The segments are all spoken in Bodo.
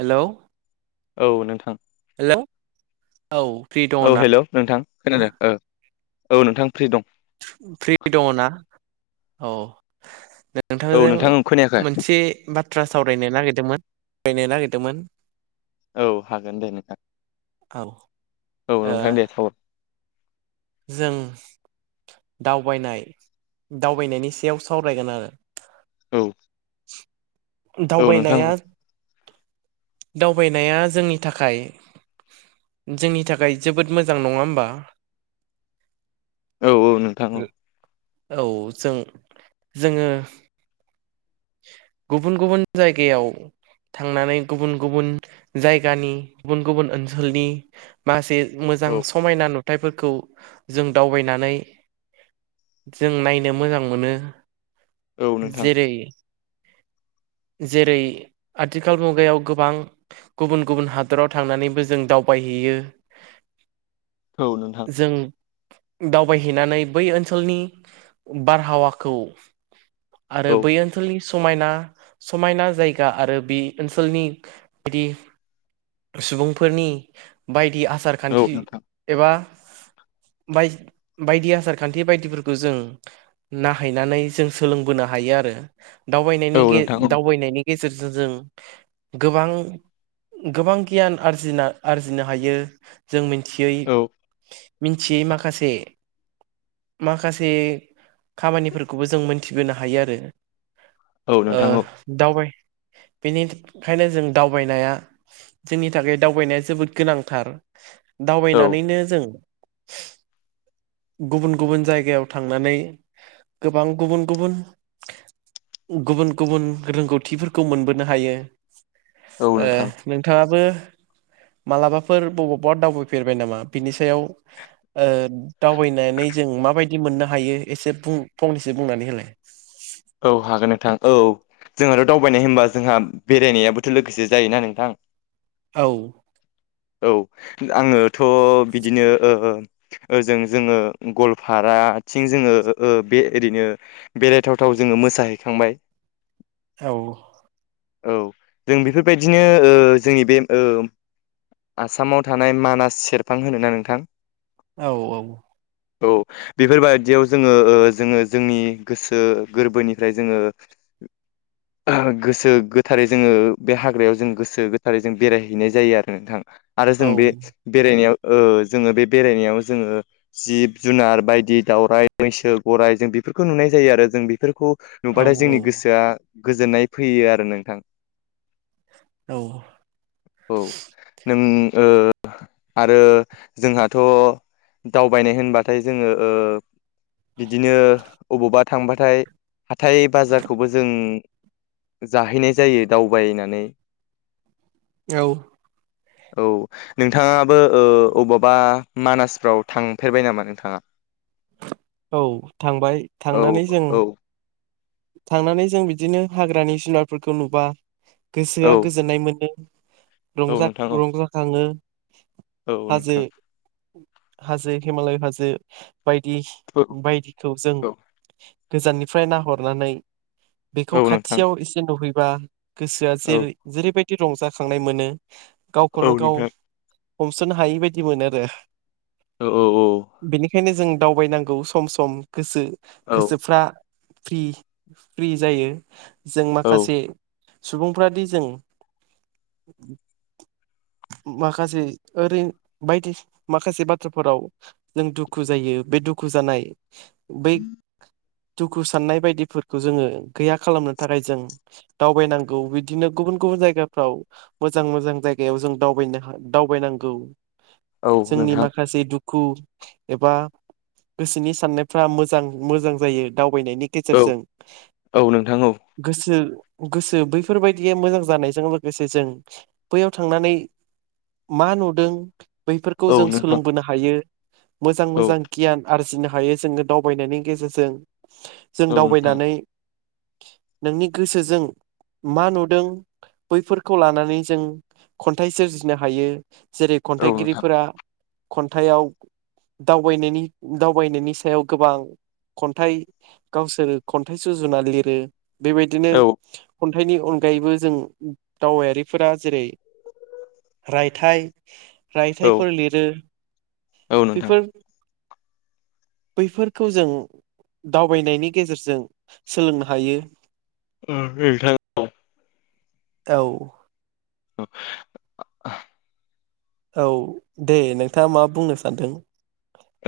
हेलौ औ नोंथां हेल' औ हेल' नोंथां खोनादों ओ औ नोंथां फ्रि दं। फ्रि दङ ना औ औ नोंथांजों नोंथां आं खोनायाखै मोनसे बाथ्रा सावरायनो नागिर मोन रायलायनो नागिरदोंमोन । औ हागोन दे नोंथां औ औ ओ नोंथां दे जों दावबायनाय दावबायनायनि सायाव सावरायगोन आरो औ । दावबायनाया दावबायनाया जोंनि थाखाय जोंनि थाखाय जोबोद मोजां नङा होमबा । औ औ नोंथां । औ जों जोङो गुबुन गुबुन जायगायाव थांनानै गुबुन गुबुन जायगानि गुबुन गुबुन ओनसोलनि माखासे मोजां औ समायना नुथाइफोरखौ जों दावबायनानै जों नायनो मोजां मोनो औ नोंथां जेरै जेरै आथिखाल मुगायाव गोबां गुबुन गुबुन हादराव थांनानैबो जों दाव बायहैयो औ नोंथां । दावबायहैनानै बै ओनसोलनि बारहावाखौ आरो औ बै ओनसोलनि समायना समायना जायगा आरो बे ओनसोलनि बायदि सुबुंफोरनि बायदि आसार औ खान्थि नोंथां एबा बाय बायदि आसार खान्थि बायदिफोरखौ जों नाहैनानै जों सोलोंबोनो हायो आरो औ बायनायनि नोंथां दावबायनायनि गेजेरजों जों गोबां गोबां गियान आरजिना आरजिनो हायो जों मिथियै औ मिथियै माखासे माखासे खामानिफोरखौबो जों मोनथिबोनो हायो आरो। औ ओ नोंथां औ दावबाय बेनि खायनो जों दावबायनाया। जोंनि थाखाय दावबायनाया जोबोद गोनांथार औ दावबायनानैनो जों। [unintelligible] गुबुन-गुबुन जायगायाव थांनानै गोबां गुबुन-गुबुन गुबुन गुबुन रोंगौथिफोरखौ मोनबोनो हायो। औ ओ नोंथां नोंथाङाबो। मालाबाफोर बबावबा दावबायफेरबाय नामा बिनि सायाव ओ दावबायनानै जों। माबायदि मोननो हायो एसे बु फंनैसो बुंनानै होलाय औ हागोन नोंथां औ जोंहाथ दावबायनाय होनबा जोंहा बेरायनायाबोथ लोगोसे जायोना नोंथां अऔ। औ आङोथ बिदिनो ओ ओजों जोंङो गवालपारा थिं जोङो बे ओरैनो बेरायथावथाव जोङो मोसाहैखांबाय। औ औ जों बेफोरबायदिनो ओ जोंनि बे आसामाव थानाय मानास सेरफां होनोना नोंथां। औ औ औ बेफोरबादियाव जोङो जोङो जोंनि गोसो। गोरबोनिफ्राय जोंङो गोसो गोथारै जोङो बे हाग्रायाव जों गोसो गोथारै जों बेरायहैनाय जायो आरो नोंथां। आरो जों औ बे बेरायनायाव ओ जोङो बे बेरायनायाव जोङो जिब जुनार बायदि दाउरराय मैसो गराइ जों बे। फोरखौ नुनाय जायो आरो जों बे खौ औ नुबाथाय जोंनि गोसोआ गोजोननाय फैयो आरो नोंथां। औ औ नों आरो जोंहाथ' दावबायनाय होनबाथाय जोङो ओ बिदिनो अबावबा थांबाथाय हाथाय बाजारखौबो जों जाहैनाय जायो दावबायनानै। औ औ नोंथाङाबो ओ अबावबा मानासफ्राव थांफेरबाय नामा नोंथाङा? औ थांबाय औ थांनानै जों औ थांनानै जों बिदिनो हाग्रानि जुुनारफोरखौ नुबा गोसोआ औ गोजोननाय मोनदों। औ रंजा नोंथां औ रंजाखाङो। औ हाजो नोंथां। हाजो हिमालय हाजो बायदि औ बायदिखौ जों औ गोजाननिफ्राय नाहरनानै बेखौ औ नोंथां खाथियाव एसे नुहैबा गोसोआ औ जेरै जेरैबायदि रंजाखांनाय मोनो औ गावखौनो गाव नोंथां हमस'नो हायि बायदि मोनो आरो। औ औ ओंखायनो जों दावबायनांगौ सम सम गोसो औ गोसोफ्रा फ्रि फ्रि जायो जों माखासे सुबुंफोरादि जों माखासे ओरै बायदि माखासे बाथ्राफोराव जों दुखु जायो। बे दुखु जानाय बै दुखु साननाय बायदिफोरखौ जोङो गैया खालामनो थाखाय जों दावबायनांगौ बिदिनो गु बुन गुबुन जायगाफ्राव मोजां मोजां जाय गायाव जों दावबायनोहा दावबायनांगौ औ जोंनि नोंथां माखासे दुु खु एबा गोसोनि साननायफ्रा मोजां मोजां जायो दाव बायनायनि औ गेजेरजों औ नोंथां गोसो गोसो बैफोरबायदिया मोजां जानायजों लोगोसे जों बैयाव थांनानै मा नुदों बैफोरखौ औ जों नोंथां सोलोंबोनो हायो। मोजां औ मोजां गियान आरजिनो हायो जोङो दावबायनायनि गेजेरजों। जों औ नोंथां दावबायनानै नोंनि गोसोजों मा नुदों बैफोरखौ लानानै जों खन्थाइ सोरजिनो हायो। जेरै औ नोंथां खन्थाइगिरिफोरा खन्थाइआव दावबायनायनि दावबायनायनि सायाव गोबां खन्थाइ गावसोरो खन्थाइ सुजुना लिरो। बेबायदिनो औ खन्थाइनि अनगायैबो जों दावबायारिफोरा जेरै रायथाइ औ रायथाइफोर लिरो। औ नोंथां बेफोर बैफोरखौ जों दावबायनायनि गेजेरजों सोलोंनो हायो। ओ नोंथां औ [unintelligible] औ दे नोंथाङा मा बुंनो सानदों।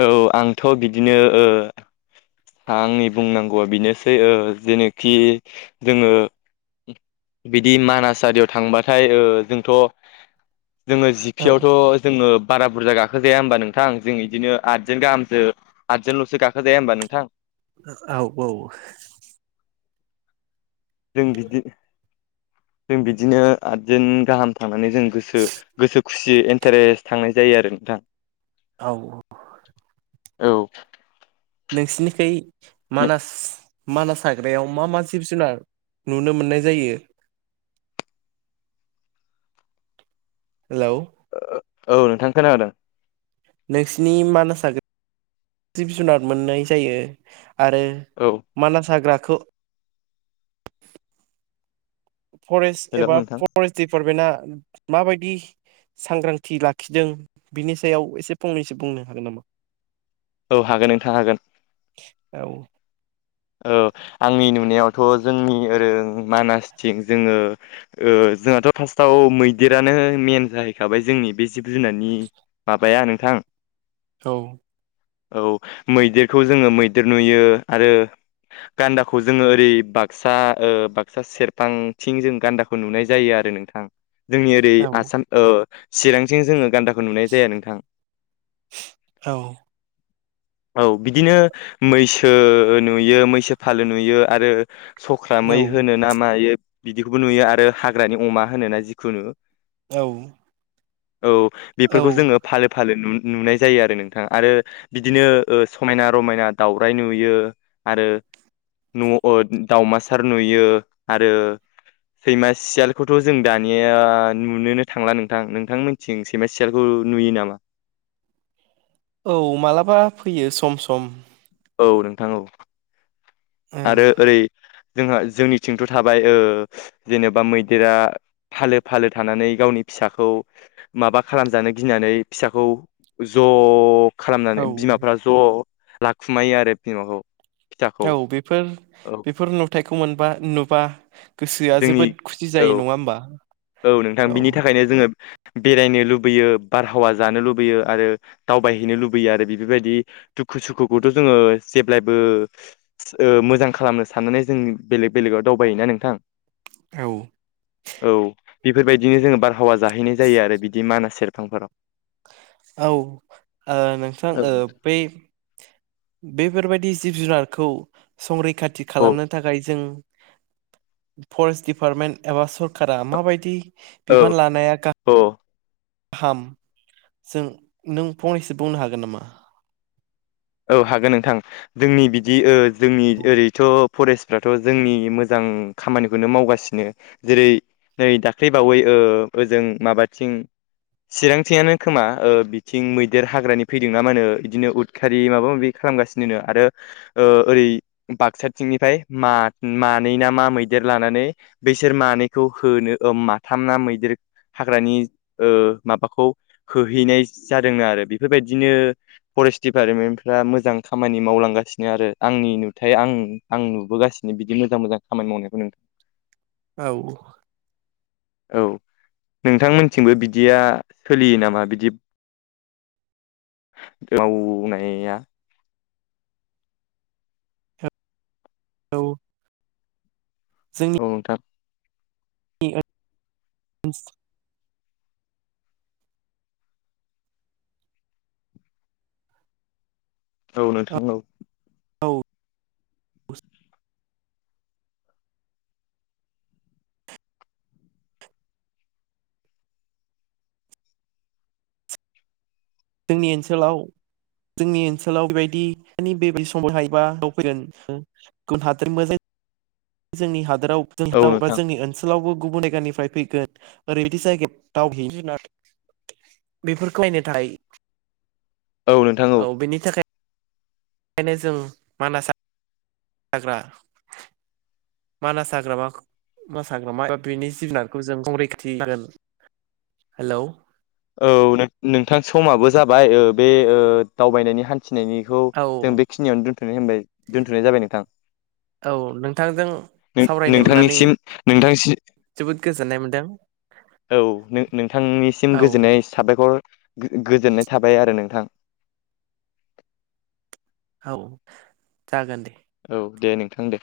औ आंथ' बिदिनो ओ आंनि बुंनांगौआ बेनोसो ओ जेनोखि जोङो बिदि मानास आरियाव थांबाथाय ओ जोंथ' जोङो औ जिफियावथ' जोङो बारा बुरजा गाखोजाया होमबा नोंथां जों इदिनो आथजोन गाहामसो आथजोनल'सो गाखोजाया होमबा नोंथां? ओ आव औ जों बिदि [inaudible] जों बिदिनो आथजोन गाहाम थांनानै जों गोसो गोसो खुसि एन्टारेस्ट थांनाय जायो आरो। थां औ औ औ नोंसिनिखै मानास मानास हाग्रायाव मा मा जिब जुनार नुनो मोननाय जायो? हेलौ? औ नोंथां खोनादों। नोंसिनि मानास हाग्रा [unintelligible] जिब जुनार मोननाय जायो आरो औ मानास हाग्राखौ फरेस्ट हेलौ एबा नोंथां फरेस्ट दिपार्टमेन्टा माबायदि सांग्रांथि लाखिदों बिनि सायाव एसे फंनैसो बुंनो हागोन नामा? औ हागोन नोंथां हागोन। औ। औ। आंनि नुनायावथ' जोंनि ओरों मानासथिं जोङो ओ जोंहाथ' [unintelligible] औ मैदेरानो मेन जाहैखाबाय जोंनि बे जिब जुनारनि माबाया नोंथां। औ। औ मैदेरखौ जोङो मैदेर नुयो आरो गान्दाखौ जोङो ओरै बाक्सा ओ बाक्सा सेरफांथिं जों गान्दाखौ नुनाय जायो आरो नोंथां। जोंनि ओरै औ आसान ओ चिरांथिं जोङो गानदा नुनाय जाया नोंथां। औ बिदिनो मैसो नुयो मैसो फालो नुयो आरो सख्रामै औ होनो ना मायो बिदिखौबो नुयो आरो हाग्रानि अमा होनो ना जिखुनु। औ। औ औ बेफोरखौ जोंङो फालो फालो नु नुनाय जायो आरो नोंथां आरो बिदिनो ओ समायना रमायना दावउराइ नुयो। आरो न' अ दावमासार नुयो आरो सैमा सियालखौथ' जों दानिया नुनोनो थांला नोंथां, नोंथांमोननिथिं सैमा सियालखौ नुयो नामा? औ मालाबा फैयो सम सम। औ नोंथां औ आरो ओरै जोंहा जोंनिथिंथ' थाबाय ओ जेनेबा मैदेरा फालो फालो थानानै गावनि फिसाखौ माबा खालामजानो गिनानै फिसाखौ ज' - औ खालामनानै बिमाफ्रा ज' लाखुमायो आरो बिमाखौ। फिसाखौ औ बेफोर औ बेफोर नुथायखौ मोनबा नुबा गोसोआ जोंनि जोबोद खुसि औ जायो नङा होमबा औ नोंथां बिनि थाखायनो जोङो बेरायनो लुबैयो, बारहावा जानो लुबैयो आरो दावबायहैनो लुबैयो आरो बेफोरबायदि दुखु सुखुखौथ' जोङो जेब्लायबो ओ मोजां खालामनो साननानै जों बेलेग बेलेगाव दावबायोना नोंथां। औ। औ बेफोरबायदिनो जोङो बारहावा जाहैनाय जायो आरो बिदि मानास सेरफांफोराव। औ ओ नोंथां ओ बै बेफोरबायदि जिब जुनारखौ संरैखाथि औ खालामनो थाखाय जों फरेस्ट दिडिपार्टमेन्ट एबा सरकारा माबायदि औ बिबान लानाया गा औ हाम जों नों फंनैसो बुंनो हागोन नामा? औ हागोन नोंथां। जोंनि बिदि ओ जोंनि ओरैथ' फरेस्टफ्राथ' जोंनि मोजां खामानिखौनो मावगासिनो। जेरै नै दाख्लै बावै ओ ओ ओजों माबाथिं चिरांथिंयानो खोमा बिथिं मैदेर हाग्रानि फैदोंनामानो ओ बिदिनो उदखा रि माबा माबि खालामगासिनो नो आरो ओ ओरै बाक्साथिंनिफ्राय मा-मा नै ना मा मैदेर लानानै, बैसोर मानैखौ होनो ओ माथाम ना मैदेर हाग्रानि ओ माबाखौ होहैनाय जादोंनो आरो बेफोरबायदिनो फरेस्ट दिपारमेन्टफ्रा मोजां खामानि मावलांगासिनो आरो आंनि नुथाय आं आं नुबोगासिनो बिदिनो मोजां मोजां खामानि मावनायखौ नों औ औ नोंथांमोनथिंबो बिदिया सोलियो नामा बिदि बेयाव [unintelligible] [unintelligible] औ औ जोंनि नोंथां। [unintelligible] औ नोंथां औ। औ जोंनि ओनसोलाव जोंनि ओनसोलाव बेबायदिनि [unintelligible] समाव [unintelligible] जोंनि हादोराव औ [unintelligible] बा नोंथां जोंनि ओनसोलावबो गुबुन जायगानिफ्राय फैगोन ओरैबायदि जायगायाव [unintelligible] बेफोरखौ नायनो [unintelligible] औ नोंथां औ बेनि थाखाय बेखायनो जों मानास [inaudible] हाग्रा मानास हाग्रामा खो मास हाग्रामा [unintelligible] हेलौ औ नों नोंथां समाबो जाबाय ओ बे ओ दावबायनायनि हान थिनायनिखौ औ जों बेखिनियावनो दोन्थ'नाय होनबाय दोन्थ'नाय जाबाय नोंथां। औ नोंथांजों [inaudible] नों सावरायनो मोननानै नोंथांनिसिम नोंथांसि जोबोद गोजोनाय मोनदों औ नो-नोंथांनिसिम औ गोजोननाय साबायखर गो-गोजोननाय थाबाय आरो नोंथां। औ जागोन दे। औ दे नोंथां दे।